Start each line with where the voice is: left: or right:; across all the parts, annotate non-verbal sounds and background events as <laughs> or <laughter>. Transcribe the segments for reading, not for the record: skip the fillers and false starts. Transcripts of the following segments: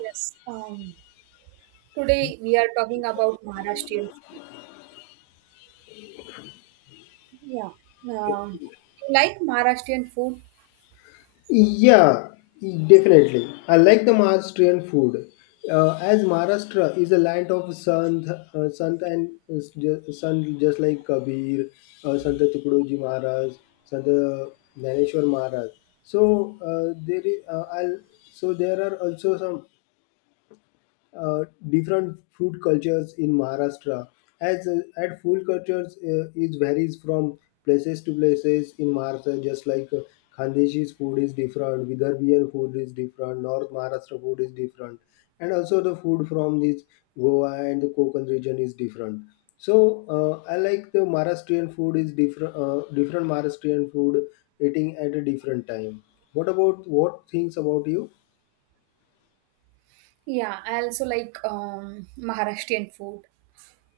right: Yes. Today we are talking about Maharashtrian food. Yeah. Um, you like Maharashtrian food?
left: Yeah, definitely. I like the Maharashtrian food. As Maharashtra is a land of Sant, Sant and Sant just like Kabir, Sant Tukudoji Maharaj, Sant Naneshwar Maharaj. So uh, there is, uh, I'll, so there are also some uh, different food cultures in Maharashtra. As at Food cultures is varies from places to places in Maharashtra. Just like Khandesi's food is different, Vidarbhian food is different, North Maharashtra food is different, and also the food from this Goa and the Konkan region is different. So I like the Maharashtrian food is different. Different Maharashtrian food eating at a different time. What about what things about you?
right: Yeah, I also like Maharashtrian food.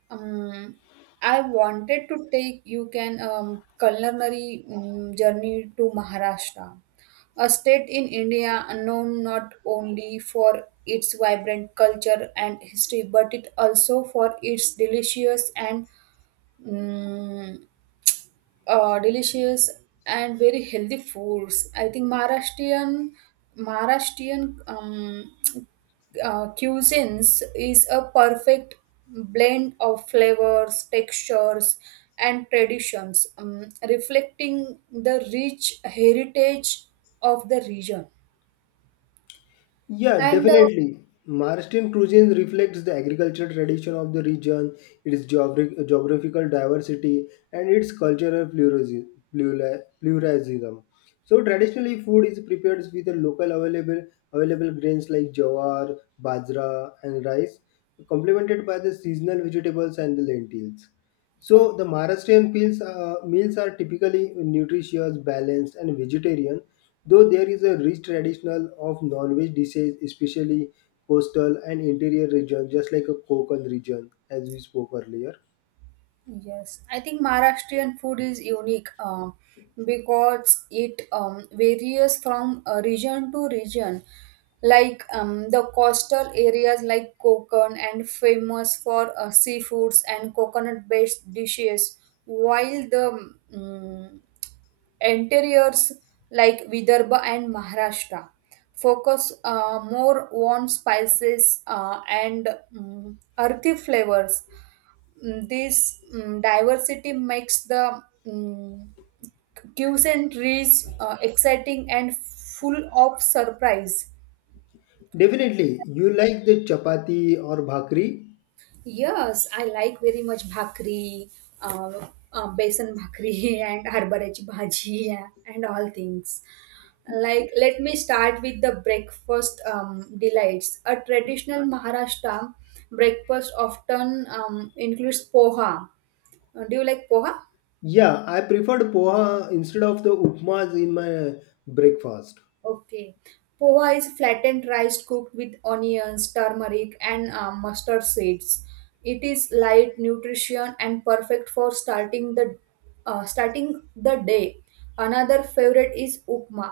right: Um, I wanted to take you can culinary journey to Maharashtra, a state in India known not only for its vibrant culture and history, but it also for its delicious and um, delicious and very healthy foods. I think Maharashtrian cuisines is a perfect blend of flavors, textures, and traditions, reflecting the rich heritage of the region.
left: Yeah,
right: And
left: definitely. Maharashtrian cuisine reflects the agricultural tradition of the region, its geographical diversity, and its cultural pluralism. So traditionally, food is prepared with the local available grains like jawar, bajra, and rice, complemented by the seasonal vegetables and the lentils.
right: uh,
left: So the Maharashtrian meals are typically nutritious, balanced, and vegetarian, though there is a rich traditional of non-veg dishes, especially coastal and interior region, just like a Konkan region, as we spoke earlier.
right: Yes, I think Maharashtrian food is unique because it varies from region to region. Like the coastal areas like Konkan and famous for seafoods and coconut-based dishes, while the interiors like Vidarbha and Maharashtra focus more on spices and earthy flavors this diversity makes the and rich, exciting and full of surprise.
left: Definitely, you like the chapati or bhakri?
right: Yes, I like very much bhakri, besan bhakri <laughs> and harbarachi bhaji <laughs> yeah, and all things. Like, let me start with the breakfast delights. A traditional Maharashtra breakfast often includes poha. Do you like poha?
left: Yeah, I preferred poha instead of the upmas in my breakfast.
right: Okay. Poha is flattened rice cooked with onions, turmeric, and mustard seeds. It is light, nutrition, and perfect for starting the day. Another favorite is upma,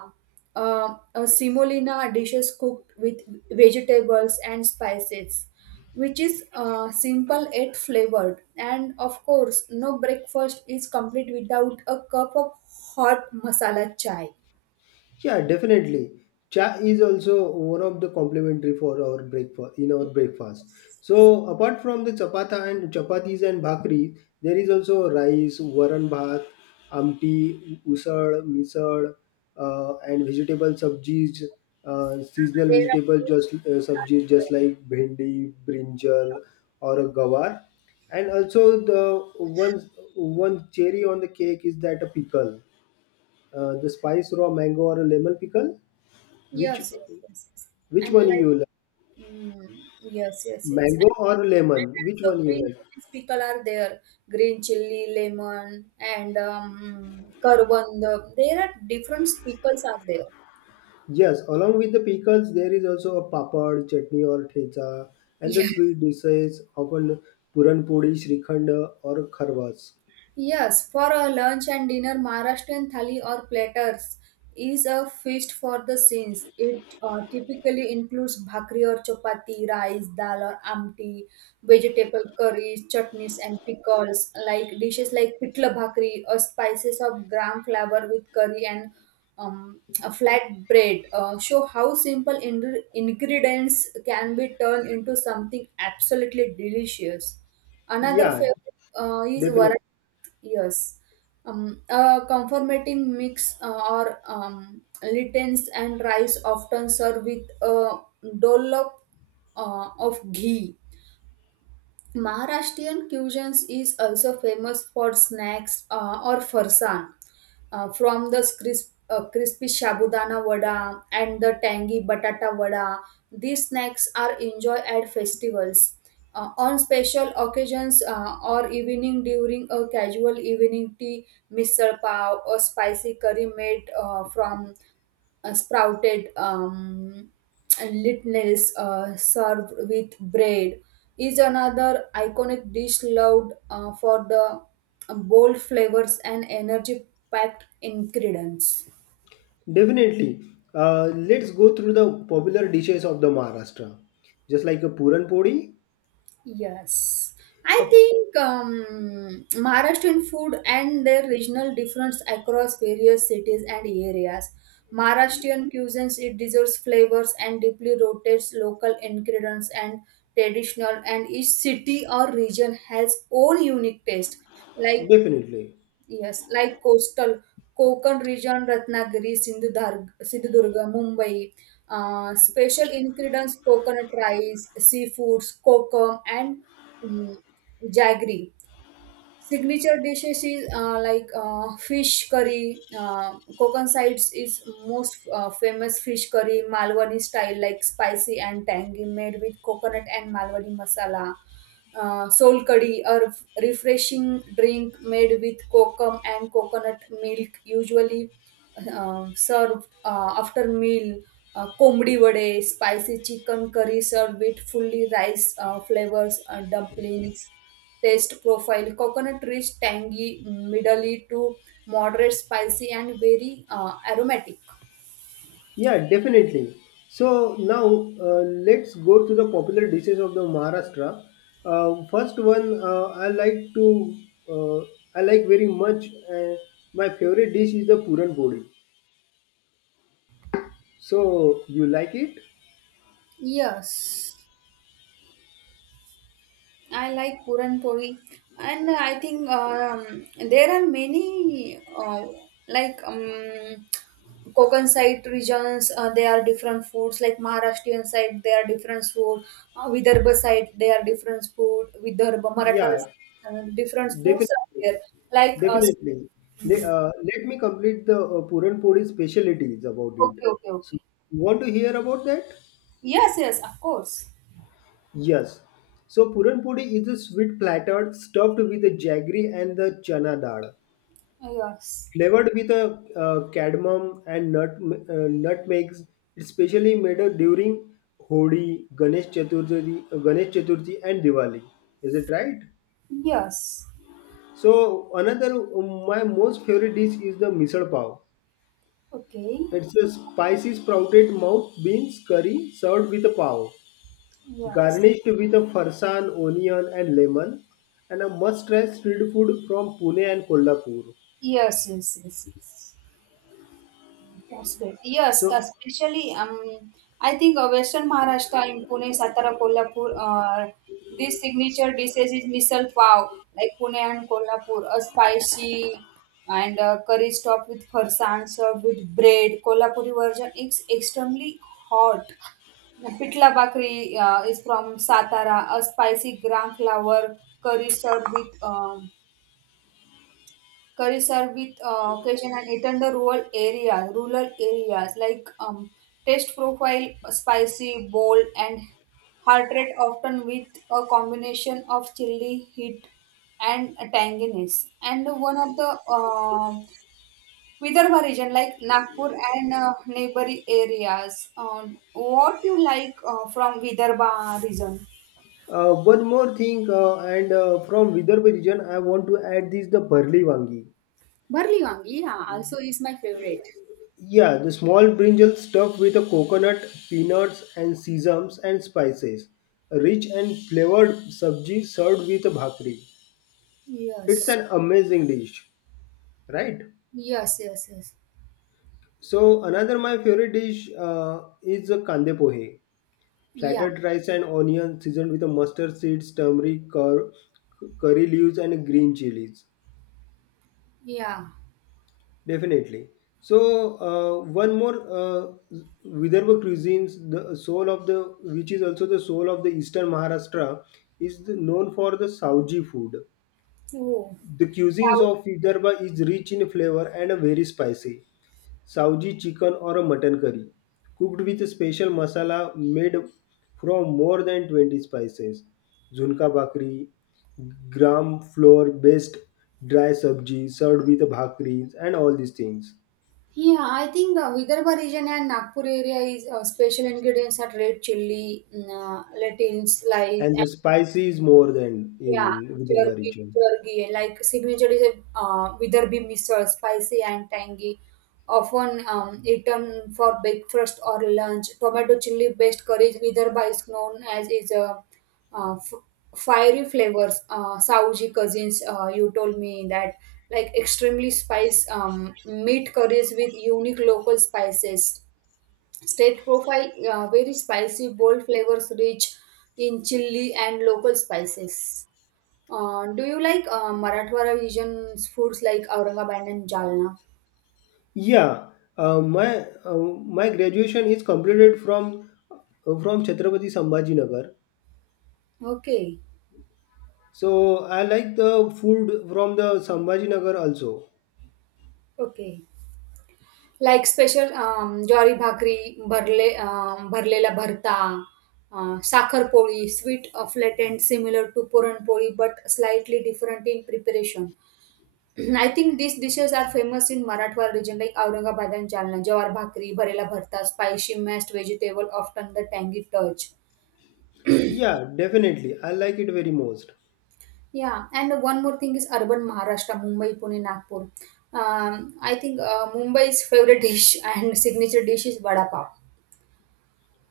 right: a semolina dishes cooked with vegetables and spices, which is simple yet flavored. And of course, no breakfast is complete without a cup of hot masala chai.
left: Yeah, definitely. Cha is also one of the complementary for our breakfast in our breakfast. So apart from the chapata and chapatis and bhakri, there is also rice, varan bhat, amti, usad, misad, and vegetable subjis, seasonal
right: There are
left: vegetables
right: many
left: just
right: things are
left: subjis just
right: there.
left: like bhendi, brinjal, or gawar. And also the one cherry on the cake is that a pickle the spice raw mango or a lemon pickle, which
right: Yes, yes, yes, yes.
left: which
right: And
left: one
right: like,
left: you like,
right: mm, yes, yes, yes.
left: mango
right: And
left: or lemon, which
right: also
left: one you
right: green
left: like?
right: chilies pickle are there. Green chili, lemon, and coriander. There are different pickles are there.
left: Yes, along with the pickles there is also a papad chutney or thecha, and the
right: Yeah.
left: sweet dishes often puran puri, shrikhand, or kharwas.
right: Yes, for a lunch and dinner, Maharashtrian thali or platters is a feast for the saints. It typically includes bhakri or chapati, rice, dal or amti, vegetable curries, chutneys and pickles, like dishes like pitla bhakri or spices of gram flour with curry and a flat bread. Show how simple ingredients can be turned into something absolutely delicious. Another
left: Yeah,
right: favorite is
left: definitely,
right: variety. Yes. A conformating mix or littens and rice often served with a dollop of ghee Maharashtrian cuisine is also famous for snacks or farsan, from the crispy shabudana vada and the tangy batata vada. These snacks are enjoyed at festivals, on special occasions, or evening during a casual evening tea, misal pav, or spicy curry made from sprouted. And lentils served with bread is another iconic dish loved for the bold flavors and energy packed ingredients.
left: definitely. Let's go through the popular dishes of the Maharashtra, just like a puran puri.
right: Yes, I
left: uh,
right: think Maharashtrian food and their regional difference across various cities and areas. Maharashtrian cuisines it deserves flavors and deeply rotates local ingredients and traditional, and each city or region has own unique taste. Like
left: Definitely.
right: Yes, like coastal Konkan region, Ratnagiri, Sindhudurg, Sindhudurga, Mumbai. Special ingredients: coconut rice, seafoods, kokum, and mm jaggery. Signature dishes is fish curry. Konkan sides is most famous fish curry, Malwani style, like spicy and tangy, made with coconut and Malwani masala. Sol curry, a refreshing drink made with kokum and coconut milk, usually served after meal. कोंबडी वडे spicy chicken curry serve with fully flavors flavours dumplings taste profile coconut rich tangy middly to moderate spicy and very aromatic.
left: Yeah, definitely. So now let's go to the popular dishes of the Maharashtra. First one I like to uh, I like very much. My favorite dish is the puran podi. So you like it?
right: Yes, I like Puran Poli, and I think there are many like Konkan side regions, they are different foods. Like Maharashtrian side, they are different food. Vidarbha side, they are different food. Vidarbha, Marathwada,
left: Yeah,
right: different foods are
left: definitely,
right: there. Like
left: definitely.
right: mm,
left: Let me complete the puran podi specialties about it.
right: okay, okay,
left: So
right: okay.
left: you want to hear about that?
right: Yes, yes, of course.
left: Yes. So puran puri is a sweet platter stuffed with the jaggery and the chana dal,
right: Yes,
left: flavored with a cardamom and nutmegs. It's specially made during Hodi, Ganesh Chaturthi, and Diwali. Is it right?
right: yes.
left: So another my most favorite dish is the misal pav.
right: Okay.
left: It's a spicy sprouted mouth beans curry served with a pav,
right: Yes,
left: garnished with a farsan, onion, and lemon, and a must-try street food from Pune and Kolhapur.
right: yes, yes, yes, yes. That's great. Yes,
left: So,
right: especially I think Western Maharashtra in Pune, Satara, Kolhapur, this signature dishes is misal pav, like Pune and Kolhapur, a spicy and curry topped with farsan served with bread. Kolhapuri version is extremely hot. Pitla Bakri is from Satara, a spicy gram flour curry served with occasion and eaten the rural areas like taste profile spicy bold and heart rate often with a combination of chili heat and tanginess and one of the um Vidarbha region like Nagpur and neighboring areas what you like from Vidarbha region.
left: one more thing, and from Vidarbha region, I want to add this the barli wangi.
right: Barley Wangi, yeah, also is my favorite.
left: Yeah, the small brinjal stuffed with a coconut, peanuts, and sesame and spices. A rich and flavored sabji served with a bhakri. It's
right: Yes,
left: an amazing dish, right?
right: yes, yes, yes,
left: So another my favorite dish is the kande pohe.
right: yeah,
left: Flattered rice and onion seasoned with mustard seeds, turmeric, curry leaves, and green chilies.
right: yeah.
left: Definitely. So one more Vidarbha cuisines, the soul of the which is also the soul of the eastern Maharashtra, is the, known for the sauji food. The cuisines
right: South.
left: of Vidarbha is rich in flavor and very spicy. Saoji chicken or a mutton curry, cooked with a special masala made from more than 20 spices. Junka bakri, gram flour based dry sabji served with bhakris and all these things.
right: Yeah, I think Vidarbha region and Nagpur area is special ingredients are red chilli, lentils, slice,
left: And the spicy is more than
right: Yeah,
left: in Vidarbha
right: jerky,
left: region.
right: jerky, like signature is a Vidarbhi misal, spicy and tangy, often eaten for breakfast or lunch. Tomato chili based curry, Vidarbha is known as is a uh, f- fiery flavors. Sauji cousins, you told me that like extremely spice meat curries with unique local spices. State profile, very spicy, bold flavors rich in chili and local spices. Do you like Marathwada region's foods like Aurangabad and Jalna?
left: Yeah, my graduation is completed from Chhatrapati Sambhaji Nagar.
right: Okay,
left: So I like the food from the Sambhaji Nagar also.
right: okay. Like special ज्वारी भाकरी, भरले भरलेला भरता, साखरपोळी, sweet flattened similar to puran poli but slightly different in preparation. <clears throat> I think these dishes are famous in Marathwada region like Aurangabad and Jalna. Jawar bhakri, bharela bharta, spicy mashed vegetable, often the tangy touch.
left: Yeah, definitely. I like it very most.
right: Yeah, and one more thing is urban Maharashtra, Mumbai, Pune, Nagpur. I think Mumbai's favorite dish <laughs> and signature dish is vada pav.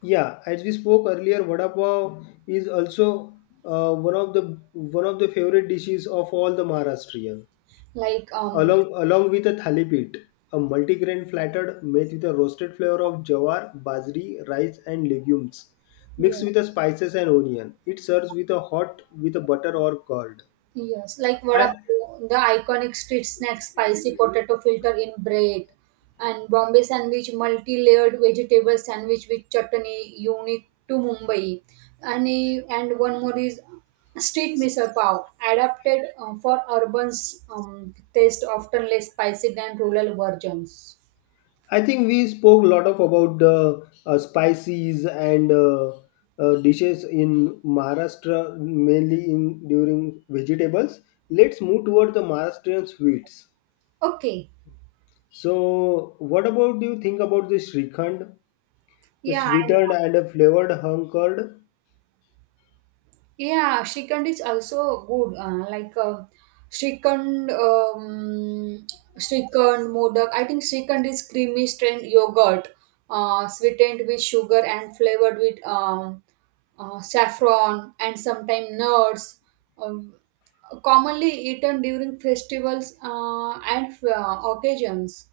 left: Yeah, as we spoke earlier, vada pav is also one of the favorite dishes of all the Maharashtrian.
right: Like
left: Along with a thalipit, a multigrain flattered made with a roasted flavor of jawar, bajri, rice, and legumes, mixed with the spices and onion. It serves with a hot with a butter or curd.
right: yes, like vada
left: I
right: pav, the iconic street snack, spicy potato filter in bread, and Bombay sandwich, multi-layered vegetable sandwich with chutney, unique to Mumbai. And and one more is street misal pav, adapted for urban taste, often less spicy than rural versions.
left: I think we spoke a lot of about the spices and dishes in Maharashtra, mainly in during vegetables. Let's move toward the Maharashtrian sweets.
right: Okay.
left: So, what about do you think about the shrikhand, the
right: Yeah, I know.
left: sweetened and a flavored hung curd?
right: Yeah, Srikhand is also good. Srikhand, Srikhand, Modak. I think Srikhand is creamy strained yogurt, sweetened with sugar and flavored with saffron and sometimes nuts. Um, commonly eaten during festivals and occasions.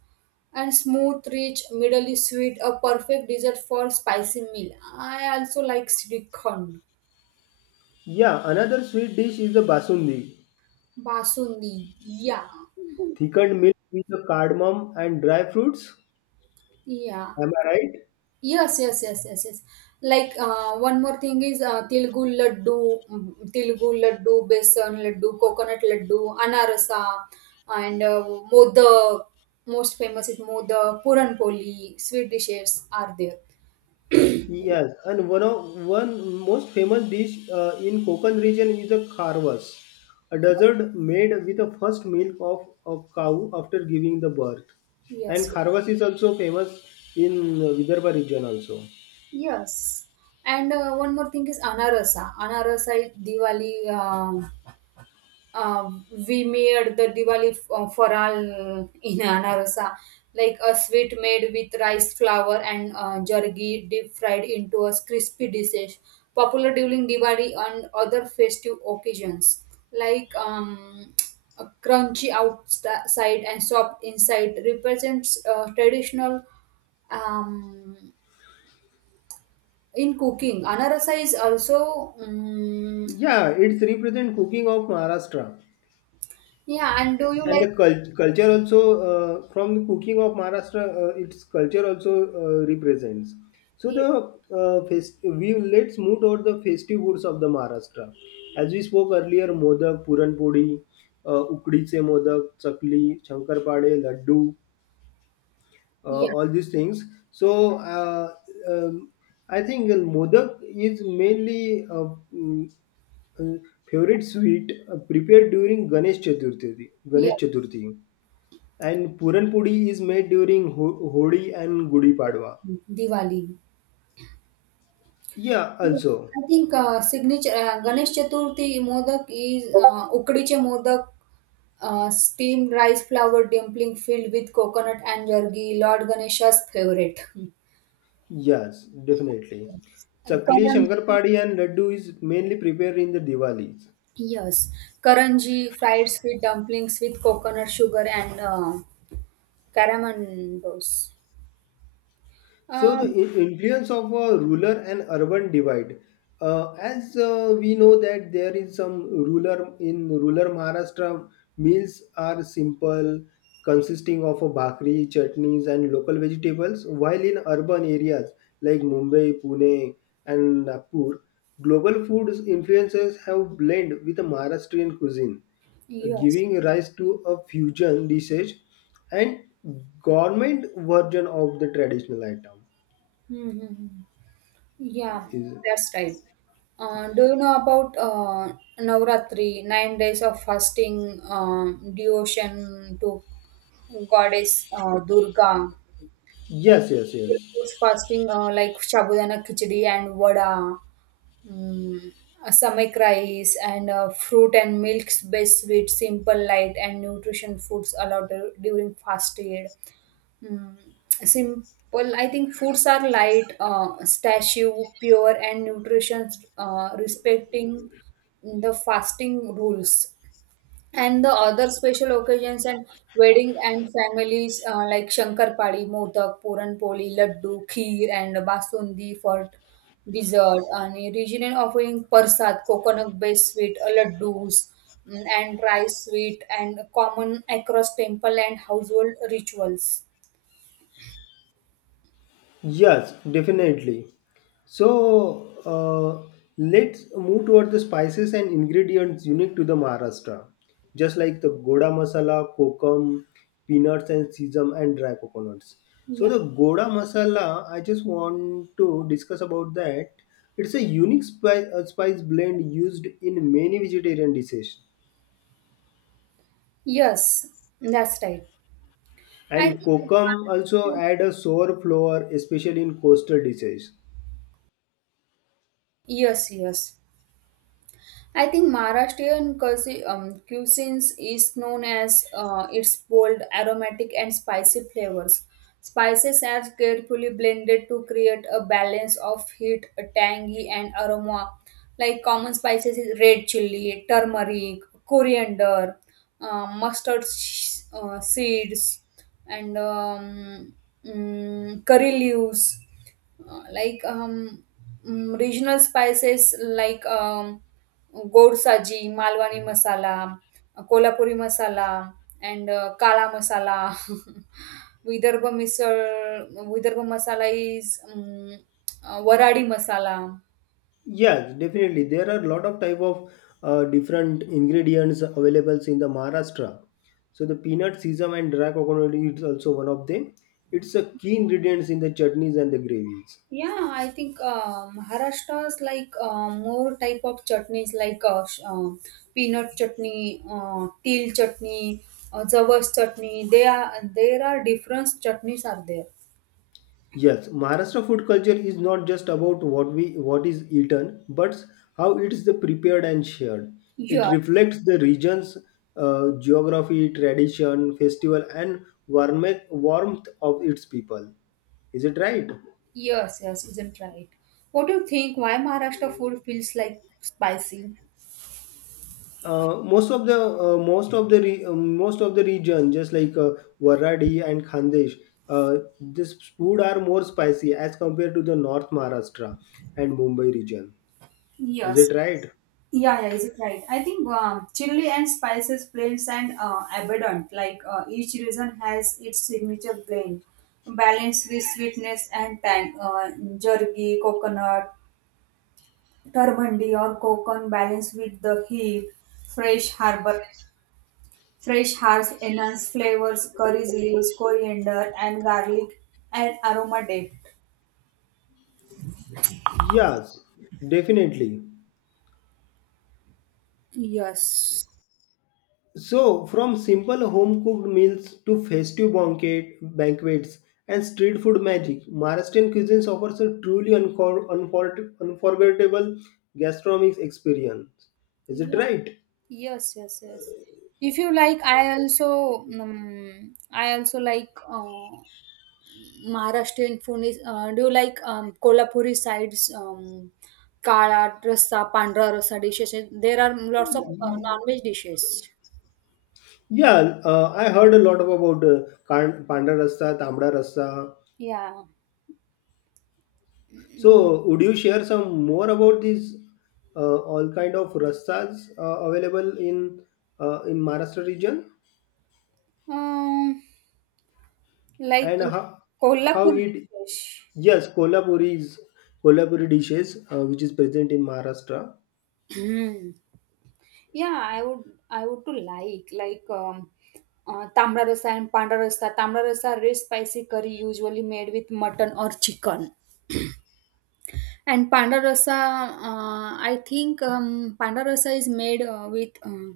right: And smooth, rich, middle is sweet, a perfect dessert for spicy meal. I also like Srikhand.
left: Yeah, another sweet dish is the basundi,
right: Basundi. Yeah.
left: thickened milk with the cardamom and dry fruits.
right: Yeah.
left: Am I right?
right: Yes, yes, yes, yes, yes. Like one more thing is Tilgu laddu, Tilgu laddu, besan laddu, coconut laddu, anarasa, and modak. Most famous is modak, puran poli, sweet dishes are there.
left: Yes, and one of one most famous dish in Konkan region is a kharvas, a dessert made with the first milk of a cow after giving the birth. And
right: Yes,
left: kharvas is also famous in Vidarbha region also.
right: yes. And one more thing is anarasa. Anarasa is Diwali. Uh, we made the Diwali faral in Anarosa, like a sweet made with rice flour and jargi deep fried into a crispy dish, popular during Diwali and other festive occasions, like a crunchy outside and soft inside represents traditional um, in cooking. Anarasa is also,
left: Yeah, it's represent cooking of Maharashtra.
right: yeah. And do you
left: And
right: like?
left: the culture also from the cooking of Maharashtra, its culture also represents. So
right: Yeah,
left: the we let's move toward the festive foods of the Maharashtra. As we spoke earlier, modak, puranpodi, ukdiche modak, chakli, shankarpade, laddu,
right: yeah.
left: all these things. So um, I think modak is mainly uh, favorite sweet prepared during Ganesh Chaturthi.
right: Yeah.
left: Ganesh Chaturthi, and Puran Pudi is made during Hodi and Gudi Padwa.
right: Diwali.
left: Yeah,
right: Yes,
left: also.
right: I think signature Ganesh Chaturthi modak is ukadiche modak, steamed rice flour dumpling filled with coconut and jargi, Lord Ganesha's favorite.
left: Yes, definitely.
right: And
left: Chakli,
right: karanji,
left: Shankarpadi and Laddu is mainly prepared in the Diwalis.
right: yes, karanji fried sweet dumplings with coconut sugar and caramandos.
left: So the
right: Um,
left: influence of a rural and urban divide. As we know that there is some rural in rural Maharashtra, meals are simple, consisting of a bhakri, chutneys, and local vegetables. While in urban areas like Mumbai, Pune, and Nagpur, global food influences have blended with the Maharashtrian cuisine,
right: yes.
left: giving rise to a fusion dishes and government version of the traditional item
right: Mm-hmm. Yeah,
left: is-
right: that's right. Do you know about Navratri, 9 days of fasting, devotion to goddess Durga, like
left: Yes, yes, yes.
right: foods fasting like Shabudana Khichdi and Vada, Mm, a stomach rice and fruit and milks based sweet simple light and nutrition foods allowed during fasted. Aid mm, simple I think foods are light statue pure and nutrition respecting the fasting rules and the other special occasions and wedding and families like Shankarpadi, Modak, Puranpoli, Laddu, Kheer and Basundi for dessert. And regional offering Persad, coconut-based sweet, Laddus and rice sweet and common across temple and household rituals.
left: Yes, definitely. So uh, let's move toward the spices and ingredients unique to the Maharashtra, just like the goda masala, kokum, peanuts and sesame and dry coconuts. So
right: Yeah.
left: the goda masala, I just want to discuss about that. It's a unique spice blend used in many vegetarian dishes,
right: Yes, that's right. I
left: and
right: think
left: kokum also
right: Maharashtrian-
left: add a sour flavor, especially in coastal dishes.
right: Yes, yes. I think Maharashtrian cuisines is known as its bold, aromatic, and spicy flavors. Spices are carefully blended to create a balance of heat, tangy, and aroma. Like common spices is red chili, turmeric, coriander, seeds, and curry leaves. uh, like um, regional spices like gold saji, Malwani masala, Kolhapuri masala, and Kala masala. <laughs> Vidarbha misal, Vidarbha masala <laughs> is Waradi masala.
left: Yes, definitely. There are a lot of type of different ingredients available in the Maharashtra. So the peanut, sesame, and dry coconut is also one of them. It's a key ingredients in the chutneys and the gravies.
right: Yeah, I think Maharashtra's like more type of chutneys like peanut chutney, til chutney, javas chutney. They are there are different chutneys are there.
left: Yes, Maharashtra food culture is not just about what we what is eaten, but how it is the prepared and shared. It
right: Yeah,
left: reflects the region's geography, tradition, festival, and warmth of its people. Is it right?
right: yes, yes, isn't right. What do you think? Why Maharashtra food feels like spicy?
left: Most of the re- Most of the region just like Waradi and Khandesh, this food are more spicy as compared to the North Maharashtra and Mumbai region, is
right: Yes,
left: it right?
right: Yeah, yeah, is it right? I think chili and spices blends and abundant. Like each region has its signature blend, balanced with sweetness and tang. Jerky, coconut, turmandi or coconut balanced with the heat, fresh harbor, fresh herbs enhance flavors, curries leaves, coriander and garlic and aroma depth.
left: Yes, definitely.
right: Yes.
left: So from simple home cooked meals to festive banquets and street food magic, Maharashtrian cuisines offers a truly unforgettable gastronomic experience, is it
right: Yeah.
left: right?
right: Yes, yes, yes. If you like, I also like Maharashtrian food. Is, do you like Kolhapuri sides, kala, rasa, pandra rasa dishes? There are lots of non-veg dishes.
left: Yeah, I heard a lot about Panda Rasta, Tamda Rasta.
right: Yeah. Mm,
left: So, would you share some more about these all kind of rastas available in Maharashtra region,
right: Um, like
left: and how
right: Kolhapur
left: it
right: dishes.
left: yes Kolhapuri is Kolhapuri dishes which is present in Maharashtra.
right: Hmm. Yeah, I would to like tamra rasa and panda rasa. Tamra rasa rich spicy curry usually made with mutton or chicken. And panda rasa, I think panda is made with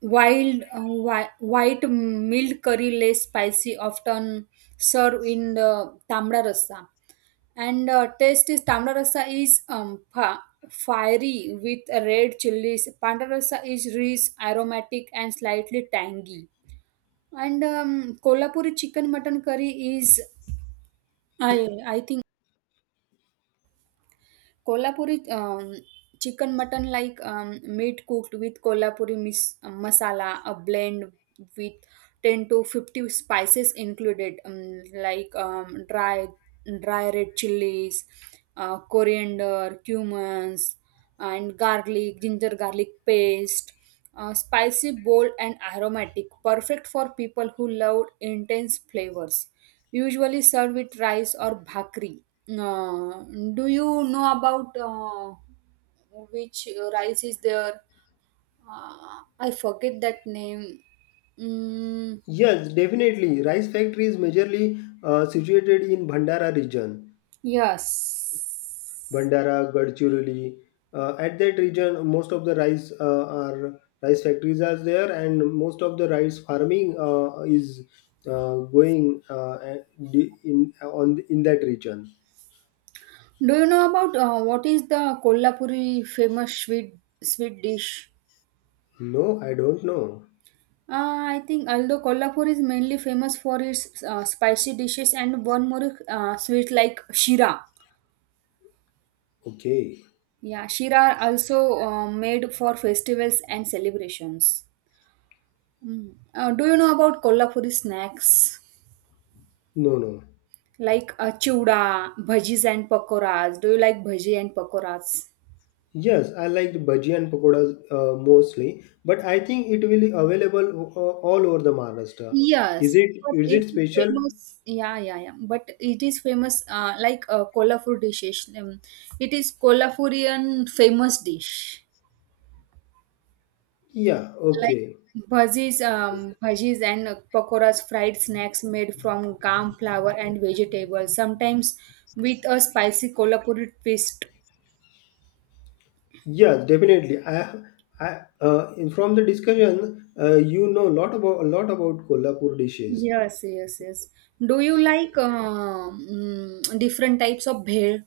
right: wild white mild curry, less spicy, often served in the tamra rasa. And taste is tamra rasa is fiery with red chilies. Panda rasa is rich, aromatic, and slightly tangy. And Kolhapuri chicken mutton curry is, I think. Kolhapuri chicken mutton like meat cooked with Kolhapuri masala, a blend with 10 to 50 spices included like dry red chilies coriander cumins and garlic ginger garlic paste spicy bold and aromatic perfect for people who love intense flavors usually served with rice or bhakri. uh, do you know about which rice is there? I forget that name. mm,
left: Yes, definitely. Rice factory is majorly situated in Bhandara region.
right: Yes.
left: Bandara, Gadchiroli. At that region, most of the rice are rice factories are there, and most of the rice farming is going on in that region.
right: Do you know about what is the Kolhapuri famous sweet dish?
left: No, I don't know.
right: I think although Kolhapur is mainly famous for its spicy dishes and one more sweet like shira.
left: Okay.
right: Yeah, shira are also made for festivals and celebrations. Mm. Do you know about Kolhapuri snacks
left: No, no.
right: like chuda, bhajis and pakoras? Do you like bhaji and pakoras?
left: Yes, I liked bhaji and pakodas mostly, but I think it will be available all over the Maharashtra. Is
right: Yes,
left: it?
right: but
left: Is
right: it
left: it
right: is
left: special?
right: famous. Yeah, yeah, yeah. But it is famous, like Kolhapur dishes. It is Kolhapurian famous dish,
left: Yeah.
right: like
left: Okay.
right: bhajis, bhajis and pakoras, fried snacks made from gram flour and vegetables, sometimes with a spicy Kolhapuri twist.
left: Yes, definitely. From the discussion, you know a lot about Kolhapur dishes.
right: Yes, yes, yes. Do you like different types of bhel?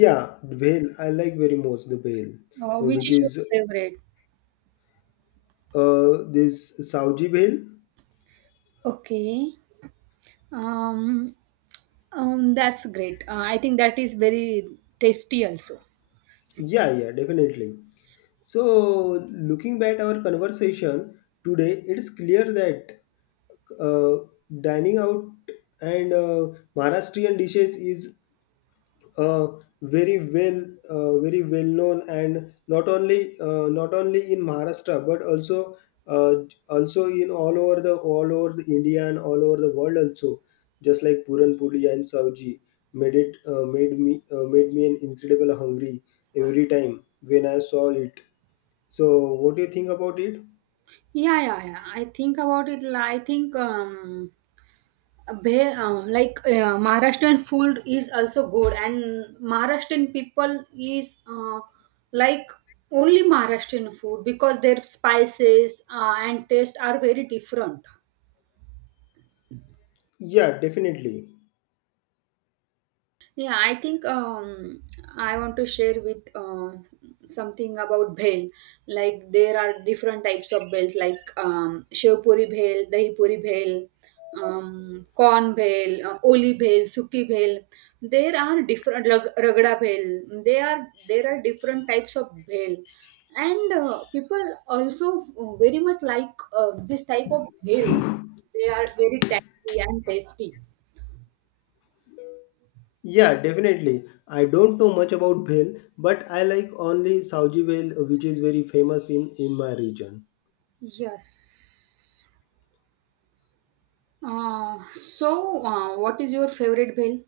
left: Yeah, bhel. I like very much the bhel,
right: Which
left: which
right: is your
left: is
right: favorite?
left: this Saoji bhel.
right: Okay. Um, that's great. I think that is very tasty also.
left: Yeah, yeah, definitely. So, looking back our conversation today, it is clear that uh, dining out and Maharashtrian dishes is uh, very well known, and not only not only in Maharashtra, but also uh, also in all over the India and all over the world also, just like Puran Puli and Savji, made me an incredible hungry every time when I saw it. So what do you think about it?
right: Yeah, yeah, yeah. I think about it. I think like Maharashtrian food is also good, and Maharashtrian people is like only Maharashtrian food because their spices and taste are very different.
left: Yeah, definitely.
right: Yeah, I think I want to share with something about bhel. Like there are different types of bhels, like shev bhel, dahi bhel, corn bhel, oli bhel, suki bhel. There are different ragda bhel. They are there are different types of bhel, and people also very much like this type of bhel. They are very tangy and tasty.
left: Yeah, definitely. I don't know much about bhel, but I like only Savji bhel, which is very famous in my region.
right: Yes. So, what is your favorite bill?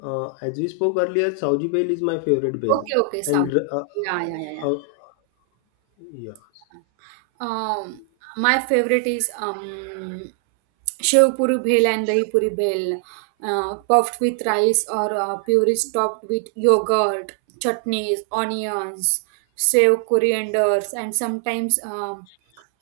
left: As we spoke earlier, Sauji Bell is my favorite bell,
right: Okay, okay, South.
left: and
right: Yeah, yeah, yeah, yeah.
left: uh, uh, yeah,
right: Um, my favorite is Shev Puri Bhel and Dahi Puri Bhel, puffed with rice or purees topped with yogurt, chutneys, onions, save corianders, and sometimes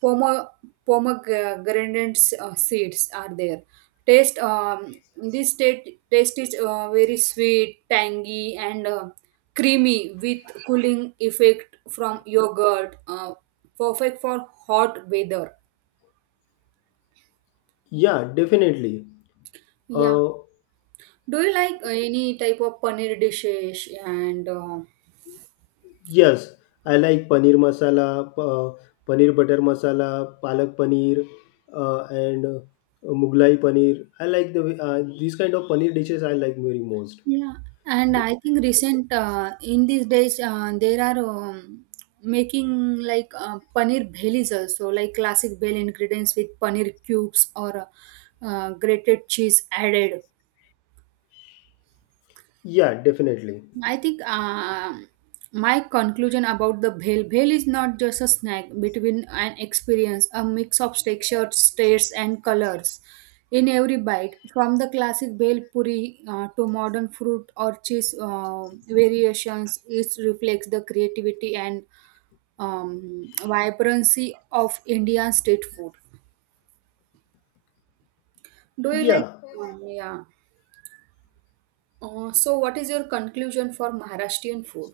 right: Pome pomegranate seeds are there. Taste is very sweet, tangy, and creamy with cooling effect from yogurt. Perfect for hot weather.
left: yeah, definitely.
right: Yeah.
left: Uh,
right: Do you like any type of paneer dishes and
left: yes, I like paneer masala, paneer butter masala, palak paneer, and Mughlai paneer. I like the these kind of paneer dishes. I like very most.
right: Yeah, and
left: The-
right: I think recent in these days there are making like paneer bhelis also like classic bhel ingredients with paneer cubes or grated cheese added.
left: yeah, definitely.
right: I think my conclusion about the bhel is not just a snack between an experience, a mix of textures, tastes, and colors in every bite. From the classic bhel puri to modern fruit or cheese variations, it reflects the creativity and vibrancy of Indian street food. Do you like?
left: Yeah,
right: Yeah. So, what is your conclusion for Maharashtrian food?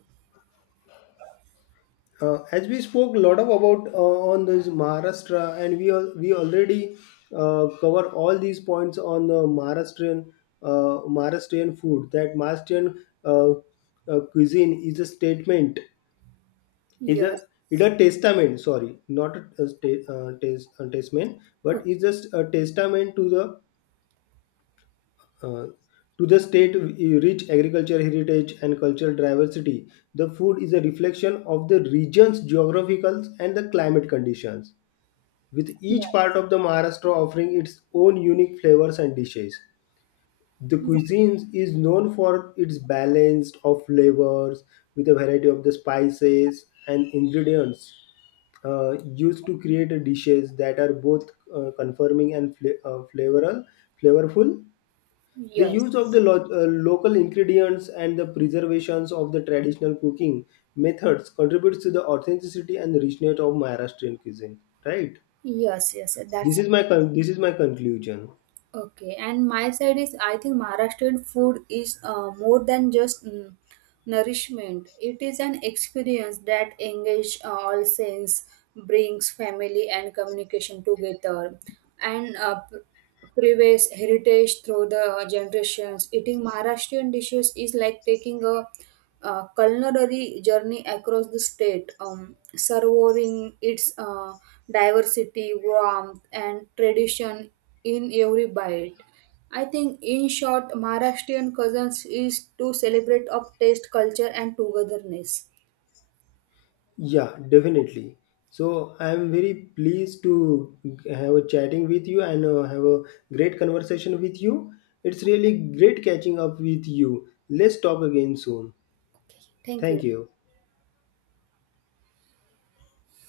left: as we spoke a lot of about on this Maharashtra, and we already cover all these points on the Maharashtrian Maharashtrian food. That Maharashtrian uh, cuisine is a statement, is a
right: Yes.
left: is a testament. Sorry, not a testament, but
right: Okay.
left: it's just a testament uh, to the state rich agriculture heritage and cultural diversity. The food is a reflection of the region's geographical and the climate conditions, with each part
right: Yes.
left: of the Maharashtra offering its own unique flavors and dishes. The cuisine is known for its balance of flavors, with a variety of the spices and ingredients used to create dishes that are both confirming and flavorful. The use of the
right: Yes,
left: local ingredients and the preservations of the traditional cooking methods contributes to the authenticity and the richness of Maharashtrian cuisine. Right.
right: yes, yes. yes, That's
left: This is my conclusion.
right: okay. And my side is, I think Maharashtrian food is more than just nourishment. It is an experience that engages all sense, brings family and communication together, and prevails heritage through the generations. Eating Maharashtrian dishes is like taking a culinary journey across the state, savoring its diversity, warmth, and tradition in every bite. I think, in short, Maharashtrian cousins is to celebrate of taste, culture, and togetherness.
left: Yeah, definitely. So I am very pleased to have a chatting with you and have a great conversation with you. It's really great catching up with you. Let's talk again soon.
right: Thank
left: Thank
right: you.
left: you.